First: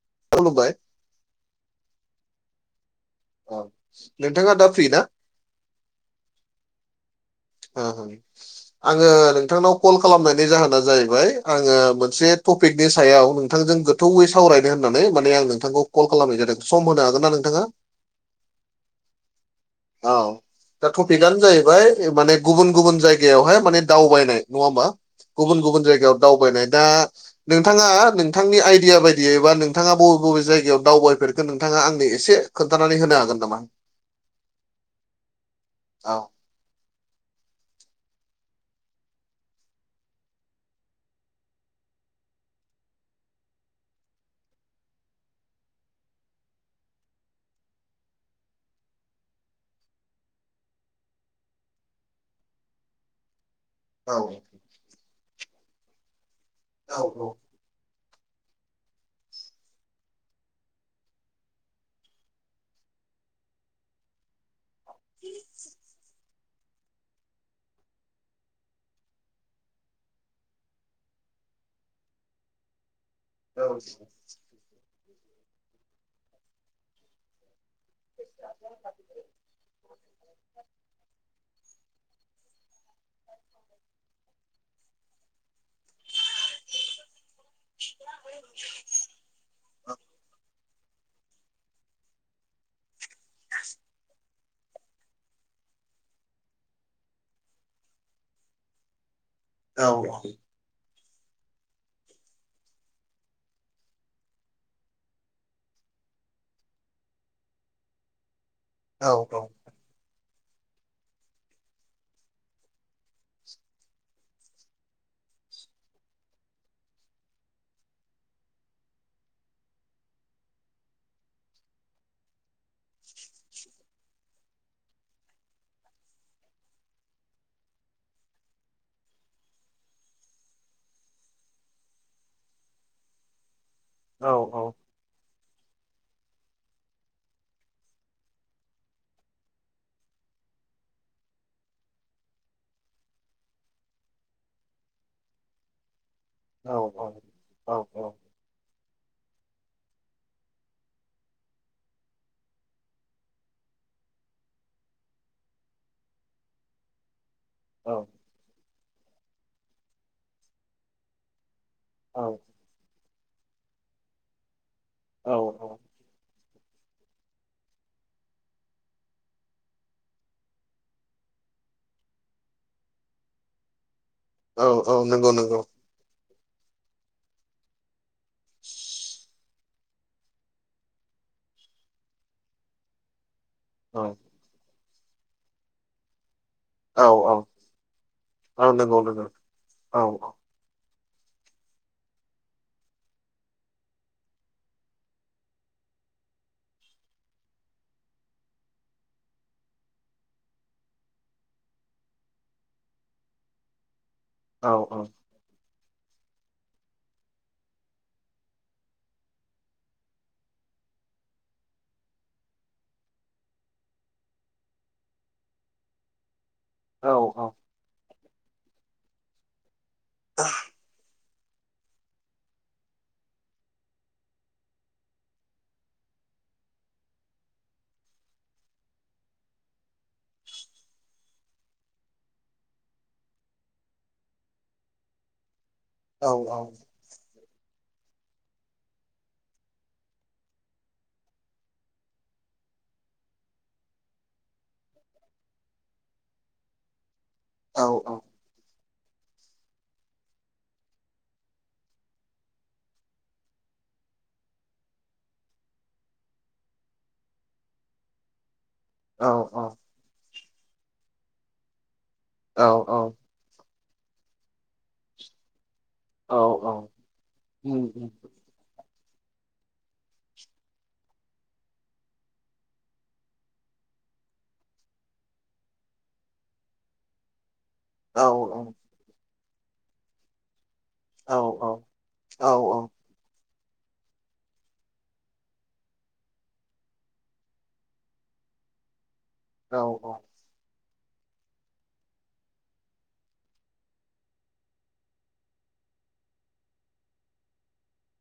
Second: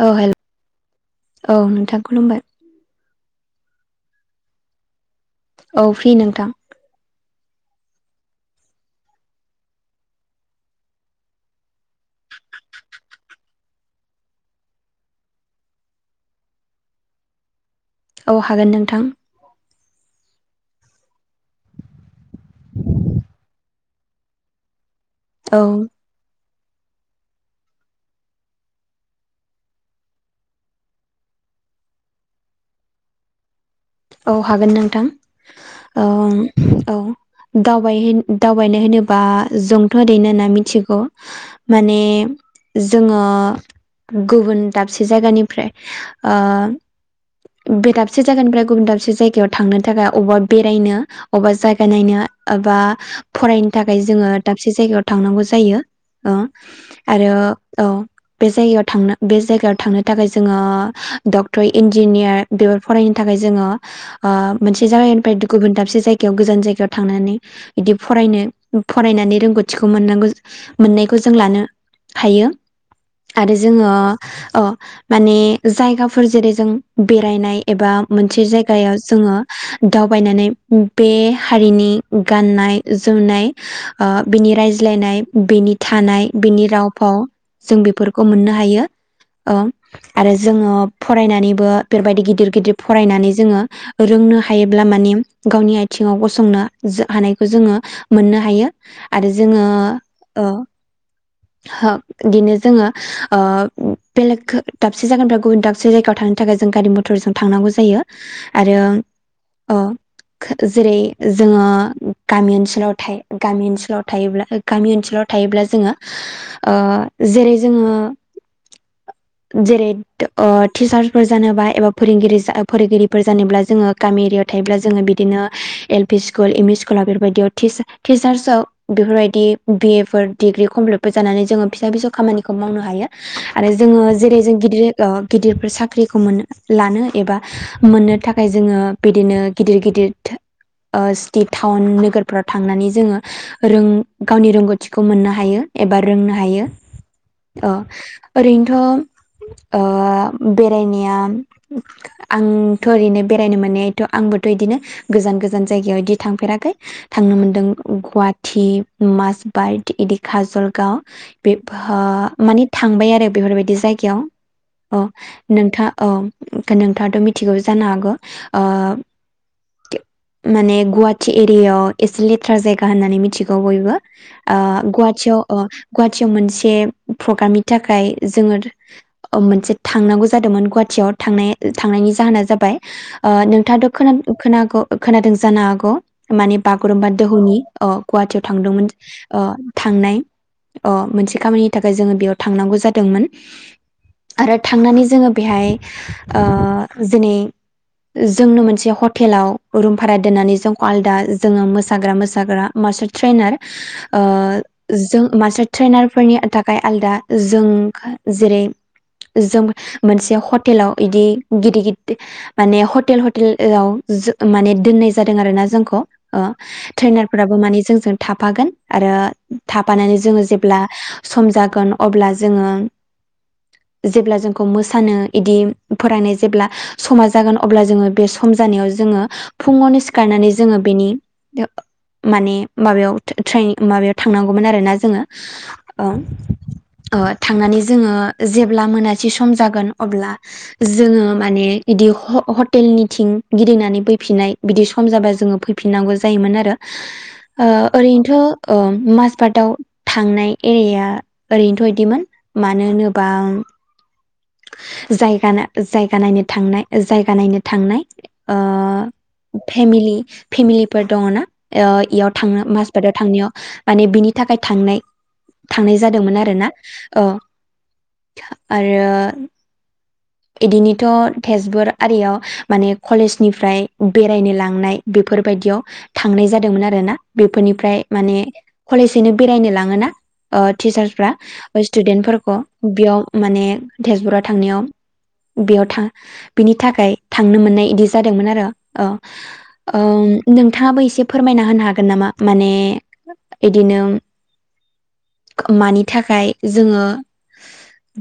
औ हे खुलुमबाय औ नोंथां खुलुमबाय औ नोंथाङा दा फ्रि ना औ फ्रि नोंथां औ आङो नोंथांनाव कल खालामनायनि जाहोना जाहैबाय आङो मोनसे टपिकनि सायाव नोंथांजों गो थौयै सावरायनो होननानै माने आं नोंथांखौ कल खालामनाय जादों सम होनो हागोन ना नोंथाङा औ हागोन नोंथां औ [inaudible] दा टपिकनो जाहैबाय माने गुबुन गुबुन जायगायावहाय माने दावबायनाय नङा ओमबा? औ गुबुन गुबुन जायगायाव दावबायनाय दा नोंथाङा नोंथांनि आइडिया बायदियै बा नोंथाङा बबे बबे जायगायाव दावबायफेरखो नोंथाङा आंनो एसे खोन्थानानै होनो हागोन नामा? औ हागोन नोंथां औ ओम औ दावबाय होन दावबायनाय होनोबा जोंथ' ओरैनो होनना मिथिगौ। माने जोङो गुबुन दाबसे जायगानिफ्राय ओ बे दाबसे जायगानिफ्राय गुबुन दाबसे जायगायाव थांनो थाखाय अबेबा बेरायनो अबेबा जायगा नायनो बा फरायनो थाखाय औ जोङो दाबसे जायगायाव थांनांगौ जायो ओ औ आरो औ बे जायगायाव थांनो बे जायगायाव थांनो थाखाय जोङो डक्टर इन्जिनियार बेफोर फरायनो थाखाय जोङो ओ मोनसे जायगानिफ्राय गुबुन दाबसे जाय याव गोजान जायगायाव थांनानै बिदि फरायनो फरायनानै रोंगौथिखौ मोननांगौ। मोननायखौ जों लानो हायो। आरो औ जोङो ओ माने जायगाफोर जेरै जों बेरायनाय एबा मोनसे जायगायाव जोङो दावबायनानै बे हारिनि गाननाय जोमनाय ओ बिनि रायज्लायनाय बिनि थानाय बिनि राव फाव जों बेफोरखौ मोननो हायो। ओ आरो जोङो फरायनानैबो बेबायदि गिदिर गिदिर फरायनानै जोङो रोंनो हा योब्ला माने गावनि आथिङाव गसंनो हानायखौ जोङो मोननो हायो। आरो जोङो ओ ओहो बिदिनो जोङो ओ बेलेग दाबसे जायगानिफ्राय गुबुन दाबसे जायगायाव थांनो थाखाय जों गारि मटरजों थांनांगौ जायो आरो औ औ ओ जेरै जोङो गामि ओनसोलाव थायो गामि ओनसोलाव थायोब्ला गामि ओनसोलाव थायोब्ला जोङो ओ जेरै जोङो जेरै ओ टिचार्सफोर जानोबा एबा फोरोंगिरि फोरोंगिरिफोर जानोब्ला जोङो गामि एरियाव थायोब्ला जोङो बिदिनो L P school M E स्कुलाव बेफोरबायदियाव टिचार्सआव बेफोरबायदि बिएफोर डिग्रि कमप्लिट फोर जानानै जोङो फिसा फिसौ खामानिखौ मावनो हायो। आरो जोङो औ जेरै जों औ गिदिर गिदिरफोर साख्रिखौ मोनो। लानो एबा मोननो थाखाय जोङो बिदिनो गिदिर गिदिर ओ सिटि टाउन नोगोरफ्राव थांनानै जोङो रों गावनि रोंगौथिखौ मोननो हायो। एबा रोंनो हायो औ औ औ ओ ओरैनोथ' ओ बेरायनाया आंथ' ओरैनो बेरायनो मोनायथ' आंबोथ' इदिनो गोजान गोजान जायगायाव इदि थांफेराखै। थांनो मोनदों औ गुवाहाटि माजबाइट इदि काजलगाव बेफा औ माने थांबाय आरो बेफोरबायदि जायगायाव अ औ नोथा अ नोंथाङाथ' मिथियो जानो हागौ ओ माने गुवाहाटि एरियाव एसे लेथ्रा जायगा होननानै मिथिगौ बयबो। ओ औ औ नंगौ गुवाहाटियाव ओ नंगौ गुवाहाटियाव मोनसे प्रग्रामनि थाखाय जोङो ओ मोनसे थांनांगौ जादोंमोन गुवाहाटियाव थांनाय थांनायनि जाहोना जाबाय ओ नोंथाङाथ' खोन औ खोनाग' खोनादों जानो हागौ। माने औ बागुरुम्बा औ दोहौनि अ गुवाहाटियाव औ थांदोंमोन नंगौ नंगौ आं औ थांनाय आं मोनसे खामानिनि थाखाय जोङो बेयाव थांनांगौ जादोंमोन। आरो थांनानै जोङो बेहाय जेरै जोंनो मोनसे हटेलाव रुम भारा दोननानै जोंखौ आलदा जोङो मोसाग्रा मोसाग्रा मास्टार ट्रेनार औ जों मास्टार ट्रेनारफोरनि थाखाय आलादा जों जेरै जों मोनसे हटेलाव इदि गिदिर गिदिर माने हटेल हटेलाव माने दोननाय जादों आरो ना जोंखौ औ औ ट्रेनारफ्राबो माने जोंजों थाफागोन आरो थाफानानै जोङो जेब्ला सम जागोन अब्ला जोङो जेब्ला जोंखौ मोसानो इदि फरायनाय जेब्ला समा जागोन अब्ला जोङो बे सम जानायाव जोङो फुङावनो सिखारनानै जोङो बेनि माने माबायाव [unintelligible] ट्रेनिं माबायाव थांनांगौमोन आरो ना जोङो औ औ थांनानै जोङो जेब्ला मोनासि सम जागोन अब्ला जोङो माने बिदि हटेलनिथिं गिदिंनानै फैफिनाय बिदि सम जाबा जोङो फै फिननांगौ जायोमोन आरो औ ओरैनोथ' माजबातआव थांनाय एरिया ओरैनोथ' बिदिमोन मानो होनोबा जायग जायगा नायनो थांनाय जायगा नायनो थांनाय फेमिलि फेमिलिफोर दङना इयाव थांनो औ माजबाताव थांनायाव माने बिनि थाखाय थांनाय थांनाय औ जादोंमोन आरो ना औ उम उम आरो इदिनोथ' तेजपुर आरियाव माने कलेजनिफ्राय बेरायनो लांनाय बेफोरबायदियाव थांनाय जादोंमोन आरो ना बेफोरनिफ्राय औ माने औ कलेजोंनो [unintelligible] बेरायनो लाङोना ओ टिचारसफ्रा औ स्टुदेन्ट औ फोरखौ बेयाव माने तेजपुराव थांनायाव बेयाव थां बिनि थाखाय थांनो मोननाय बिदि जादोंमोन आरो औ अ औ नोंथाङाबो एसे फोरमायना होनो हागोन नामा माने बिदिनो मानि थाखाय जोङो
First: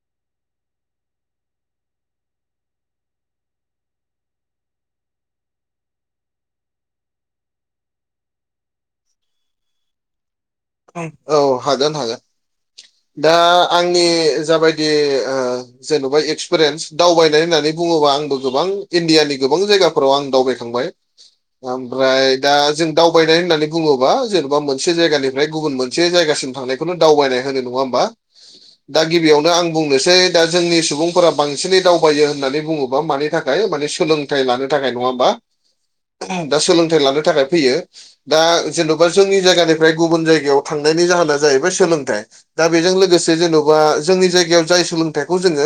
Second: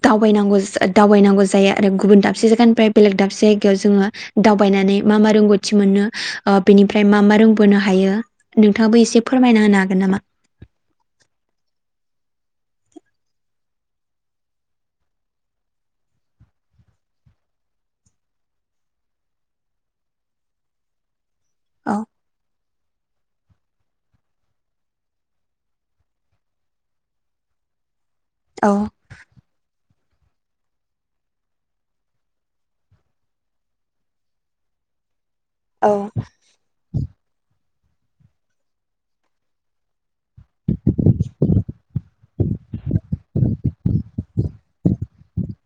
दावबायनांगौ दावबायनांगौ जायो आरो गुबुन दाबसे जायगानिफ्राय बेलेग दाबसे जायगायाव जोङो दावबायनानै मा मा रोंगौथि मोनो बेनिफ्राय मा मा रोंबोनो हायो नोंथाङाबो एसे फोरमायना होनो हागोन नामा औ हागोन हागोन दा आंनि जाबायदि जेन'बा एक्सपिरियेन्स दावबायनाय होननानै बुङोबा आंबो गोबां इण्डियानि गोबां जायगाफोराव आं दावबायखांबाय [inaudible] ओमफ्राय दा जों दावबायनाय होननानै बुङोबा जेनेबा मोनसे जायगानिफ्राय गुबुन मोनसे जायगासिम थांनायखौनो दावबायनाय नडा [unintelligible] होनबा औ दा गिबियावनो आं बुंनोसै दा जोंनि सुबुंफोरा बांसिनै दावबायो होननानै बुङोबा मानि थाखाय माने सोलों सोलोंथाइ लानो थाखाय नङा होनबा औ दा सोलोंथाइ लानो थाखाय फैयो दा जेन'बा जोंनि जायगानि ओमफ्राय गुबुन जायगायाव थांनायनि जाहोना जाहैबाय सोलोंथाइ दा बेजों लोगोसे जेन'बा जोंनि जायगायाव जाय सोलोंथाइखौ जोङो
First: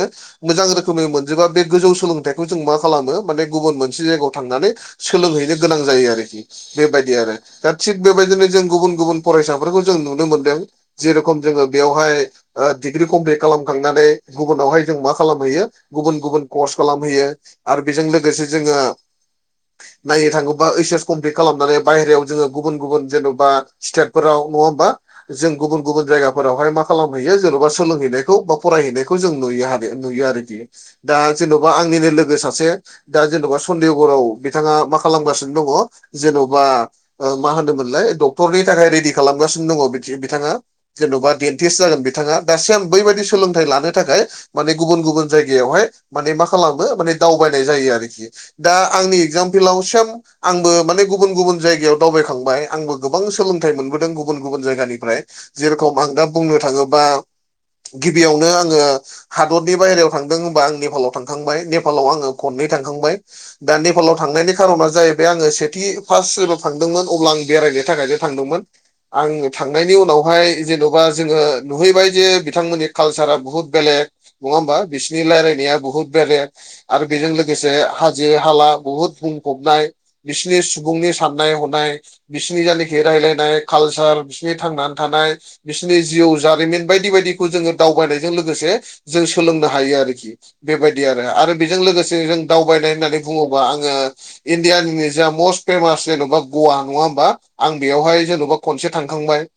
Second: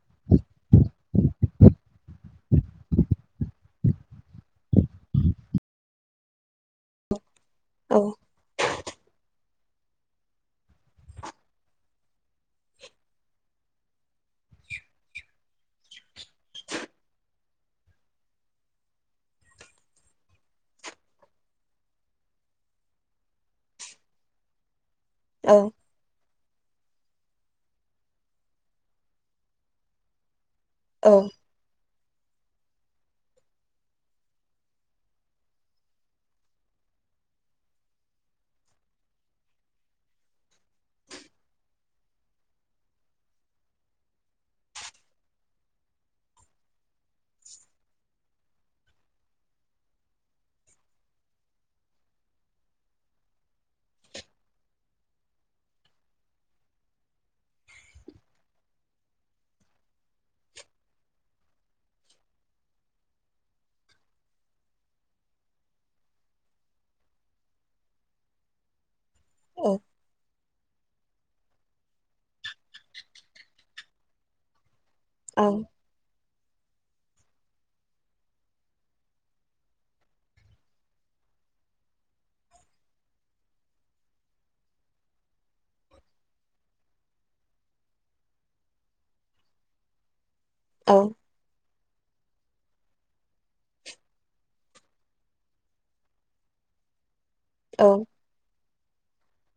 मोजां रोखोमै मोनजोबा बे गोजौ सोलोंथाइखौ जों मा खालामो माने गुबुन मोनसे जायगायाव थांनानै सोलोंहैनो गोनां जायो आरोखि बेबायदि आरो दा औ थिग बेबायदिनो जों गुबुन गुबुन फरायसाफोरखौ जों नुनो मोनदों जेरेखम जोङो बेवहाय डिग्रि कमप्लिट खालामखांनानै गुबुनावहाय जों मा खालामहैयो गुबुन गुबुन कर्स खालामहैयो आरो बेजों लोगोसे जोङो [inaudible] नायनो थाङोबा ओइस एस कमप्लिट खालामनानै बायेरायाव जोङो गुबुन गुबुन जेन'बा स्टेटफोराव नङा होमबा औ जों गुबुन गुबुन जायगा फोरावहाय मा खालामहैयो जेन'बा सोलोंहैनायखौ बा फरायहैनायखौ जों नुयो नुयो आरोखि औ दा जेन'बा आंनिनो लोगो सा से दा जेन'बा सन्देगाव बिथाङा मा खालामगासिनो दङ जेन'बा मा होनोमोनलाय डक्टरनि थाखाय रेडि खालामगासिनो दङ बिथाङा जेन'बा डेन्टिस्ट जागोन बिथाङा दासिम बैबायदि सोलोंथाइ लानो थाखाय माने गुबुन गुबुन जायगायावहाय माने मा खालामो माने दावबायनाय जायो आरोखि दा आंनि एगजामपलाव सेम आंबो माने गुबुन गुबुन जायगायाव दावबायखांबाय आंबो गोबां सोलोंथाइ मोनबोदों गुबुन गुबुन जायगानिफ्राय जेरेखम आं दा बुंनो थाङोबा गिबियावनो आङो हादरनि बाहेरायाव थांदों होनबा आं नेपालाव थांखांबाय नेपालाव आङो खननै थांखांबाय दा नेपालाव थांनायनि खारना जाहैबाय आङो सेथि फार्स्ट जेब्ला थांदोंमोन अब्ला आं बेरायनो थाखायसो थांदोंमोन आङो औ थांनायनि उनाव जेन'बा जोङो नुहैबाय जे बिथांमोननि कालसारा बुहुत बेलेग नङा होमबा बिसिनि औ रायलायनाया बुहुत बेलेग आरो बेजों लोगोसे हाजो हाला बुहुद बुंफबनाय बिसिनि सुबुंनि साननाय हनाय बिसिनि जायनाखि रायलायनाय कालसार बिसिनि थांना थानाय बिसोरनि जिउ जारिमिन बायदि बायदिखौ जोङो दावबायनायजों लोगोसे जों सोलोंनो हायो आरोखि औ बेबायदि आरो आरो बेजों लोगोसे जों दावबायनाय होननानै बुङोबा आङो इण्डियानि जा मस्ट फेमास जेन'बा गवा नङा होमबा आं औ बेयावहाय जेन'बा खनसे थांखांबाय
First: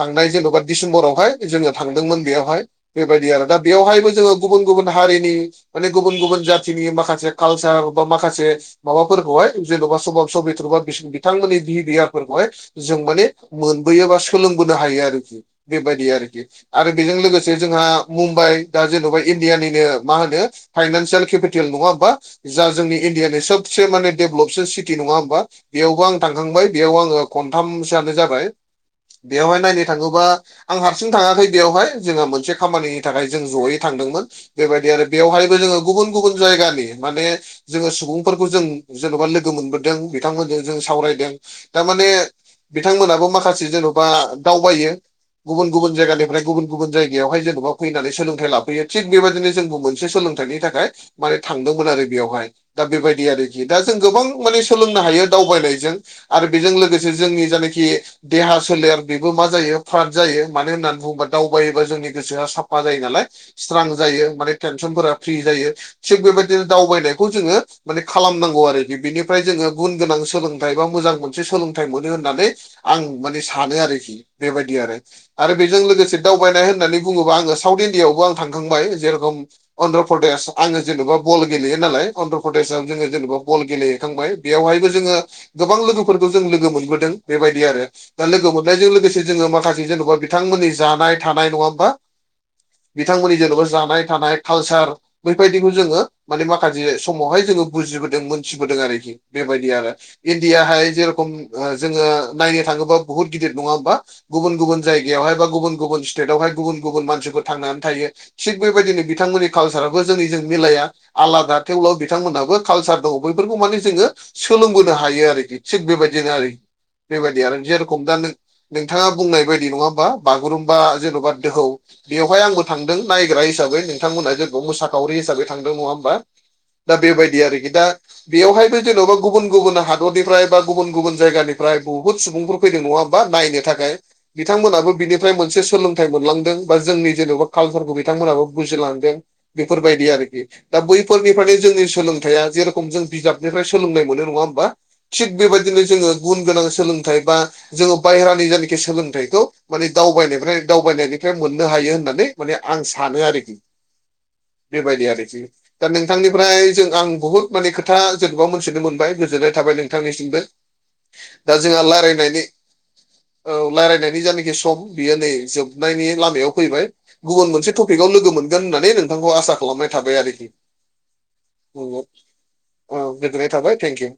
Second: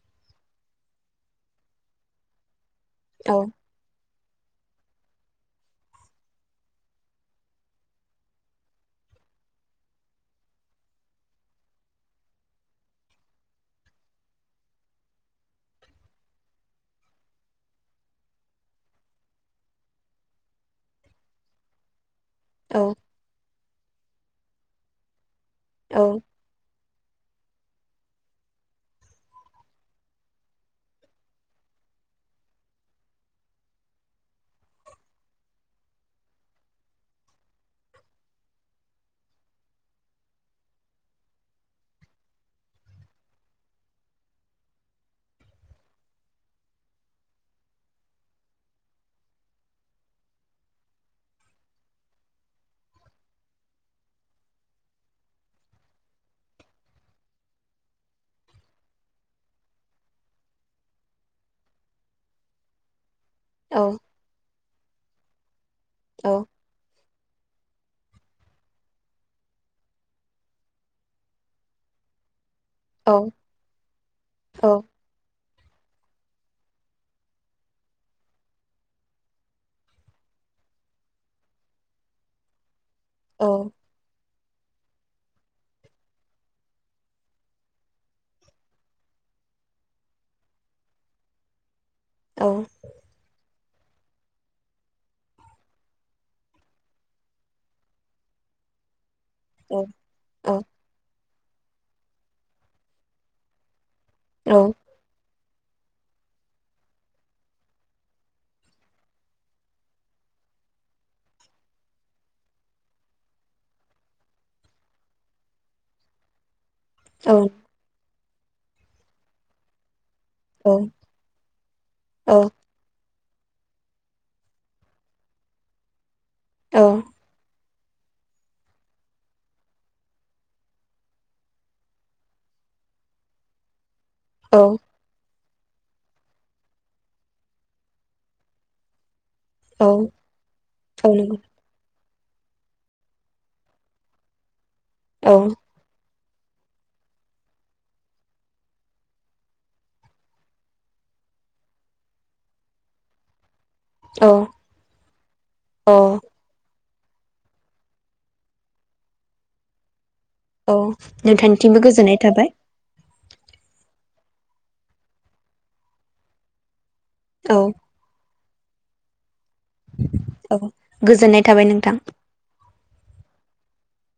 थांनाय जेन'बा डिसेम्बरावहाय जोङो थांदोंमोन बेयावहाय बेबायदि औ आरो दा बेवहायबो जोङो गुबुन गुबुन हारिनि माने गुबुन गुबुन जाथिनि माखासे कालसार बा माखासे माबाफोरखौहाय जेन'बा सभाब सबिथ्रबा बिथांमोननि बिहेभियारफोरखौहाय जों माने मोनबोयोबा सोलोंबोनो हायो आरोखि बेबायदि आरोखि आरो बेजों लोगोसे जोंहा मुम्बाइ दा जेन'बा इण्डियानिनो मा होनो फाइनान्सियेल केपिटेल नङा होमबा जा औ जोंनि इण्डियानि सबसे माने डेभलपसो सिटि नङा होमबा औ औ बेयावबो आं थांखांबाय बेयाव आङो खनथामसोआनो जाबाय बेवहाय नायनो थाङोबा आं हारसिं थाङाखै बेयावहाय जोङो मोनसे खामानिनि थाखाय जों ज'यै थांदोंमोन बेबायदि आरो बेवहायबो जोङो गुबुन गुबुन जायगानि माने जोङो सुबुंफोरखौ जों जेन'बा लोगो मोनबोदों बिथांमोनजों जों सावरायदों थारमाने बिथांमोनाबो माखासे जेन'बा दावबायो गुबुन गुबुन जायगानिफ्राय गुबुन गुबुन जायगायावहाय जेन'बा फैनानै सोलोंथाइ लाफैयो थिग बेबायदिनो जोंबो मोनसे सोलों थाइनि थाखाय माने थांदोंमोन आरो बेयावहाय दा बेबायदि आरोखि दा जों गोबां माने सोलोंनो हायो दावबायनायजों आरो बेजों लोगोसे जोंनि जायनाखि देहा सोलेर बेबो मा जायो फ्राद जायो मानो होननानै बुङोबा दावबायोबा जोंनि गोसोआ साफा जायो नालाय स्रां जायो माने टेनसनफोरा फ्रि जायो थिग औ बेबायदिनो दावबायनायखौ जोङो माने खालामनांगौ आरोखि बिनिफ्राय जोङो गुन गोनां सोलोंथाइ बा मोजां मोनसे सोलोंथाइ मोनो होननानै आं औ माने सानो आरोखि बेबायदि आरो आरो बेजों लोगोसे दावबायनाय होननानै बुङोबा आङो साउथ इण्डियाआवबो आं थांखांबाय जेरखम अन्ध्र प्रदेश आङो जेन'बा बल गेलेयो नालाय अन्ध्र प्रदेशआव जोङो जेनेबा बल गेलेहैखांबाय बेवहायबो जोङो गोबां लोगोफोरखौ जों लोगो मोनबोदों बेबायदि आरो दा लोगो मोननायजों लोगोसे जोङो माखासे जेन'बा बिथांमोननि जानाय थानाय नङा होमबा औ बिथांमोननि जेन'बा जानाय थानाय कालसार बेबायदिखौ जोङो माने माखासे समावहाय जोङो बुजिबोदों मोनथिबोदों आरोखि बेबायदि आरो इण्डियाहाय जेरखम जोङो नायनो थाङोबा बुहुत गिदिर नङा होमबा गुबुन गुबुन जायगायावहाय बा गुबुन गुबुन स्टेटआवहाय गुबुन गुबुन मानसिफोर थांनानै थायो। थिग बेबायदिनो बिथांमोननि कालसाराबो जोंनिजों मिलाया आलादा थेवब्लाबो बिथांमोनहाबो कालसारखौ बैफोरखौ माने जोङो सोलोंबोनो हायो आरोखि थिग बेबायदिनो आरोखि बेबायदि आरो नंगौ जेरखम दा नोंथाङा बुंनाय बायदि नङा होमबा बागुरुम्बा जेन'बा दोहौ बेवहाय आंबो थांदों नायग्रा हिसाबै नोंथांमोना जोंखौ मोसाखावरि हिसाबै थांदों नङा होमबा दा बेबायदि आरोखि दा बेयावहायबो जेन'बा गुबुन गुबुन हादरनिफ्राय बा गुबुन गुबुन जायगानिफ्राय बहुद सुबुं फैदों नङा होनबा नायनो थाखाय बिथांमोनाबो बिनि फ्राय मोनसे सोलोंथाइ मोनलांदों बा जोंनि जेन'बा कालसारखौ बिथांमोनाबो बुजिलांदों। बेफोरबायदि आरोखि दा बैफोरनिफ्रायनो जोंनि सोलोंथाइया जेरेखम जों बिजाबनिफ्राय सोलोंनाय मोननाय नङा होमबा थिग औ बेबायदिनो जोङो गुन गोनां सोलोंथाइ बा जोङो बायहेरानि जानाखि सोलोंथाइखौ माने दावबायफ्राय दावबायनायनिफ्राय मोननो हायो होननानै माने आं सानो आरोखि औ बेबायदि आरो दा औ नोंथांनि ओमफ्राय जों आं बहुत माने खोथा जेन'बा मोनथिनो मोनबाय गोजोननाय थाबाय नोंथांनिसिमबो औ दा जोंहा नोंथांनिसिमबो गोजोननाय रायलायनायनि थाबाय। औ रायजलायनायनि जानाखि सम बियो नै जोबनायनि लामायाव फैबाय। गुबुन औ मोनसे टपिकाव लोगो मोनगोन होननानै नोंथांखौ आसा खालामनाय थाबाय आरोखि औ गोजोननाय थाबाय औ नोंथां। गोजोननाय थाबाय थेंकिउ।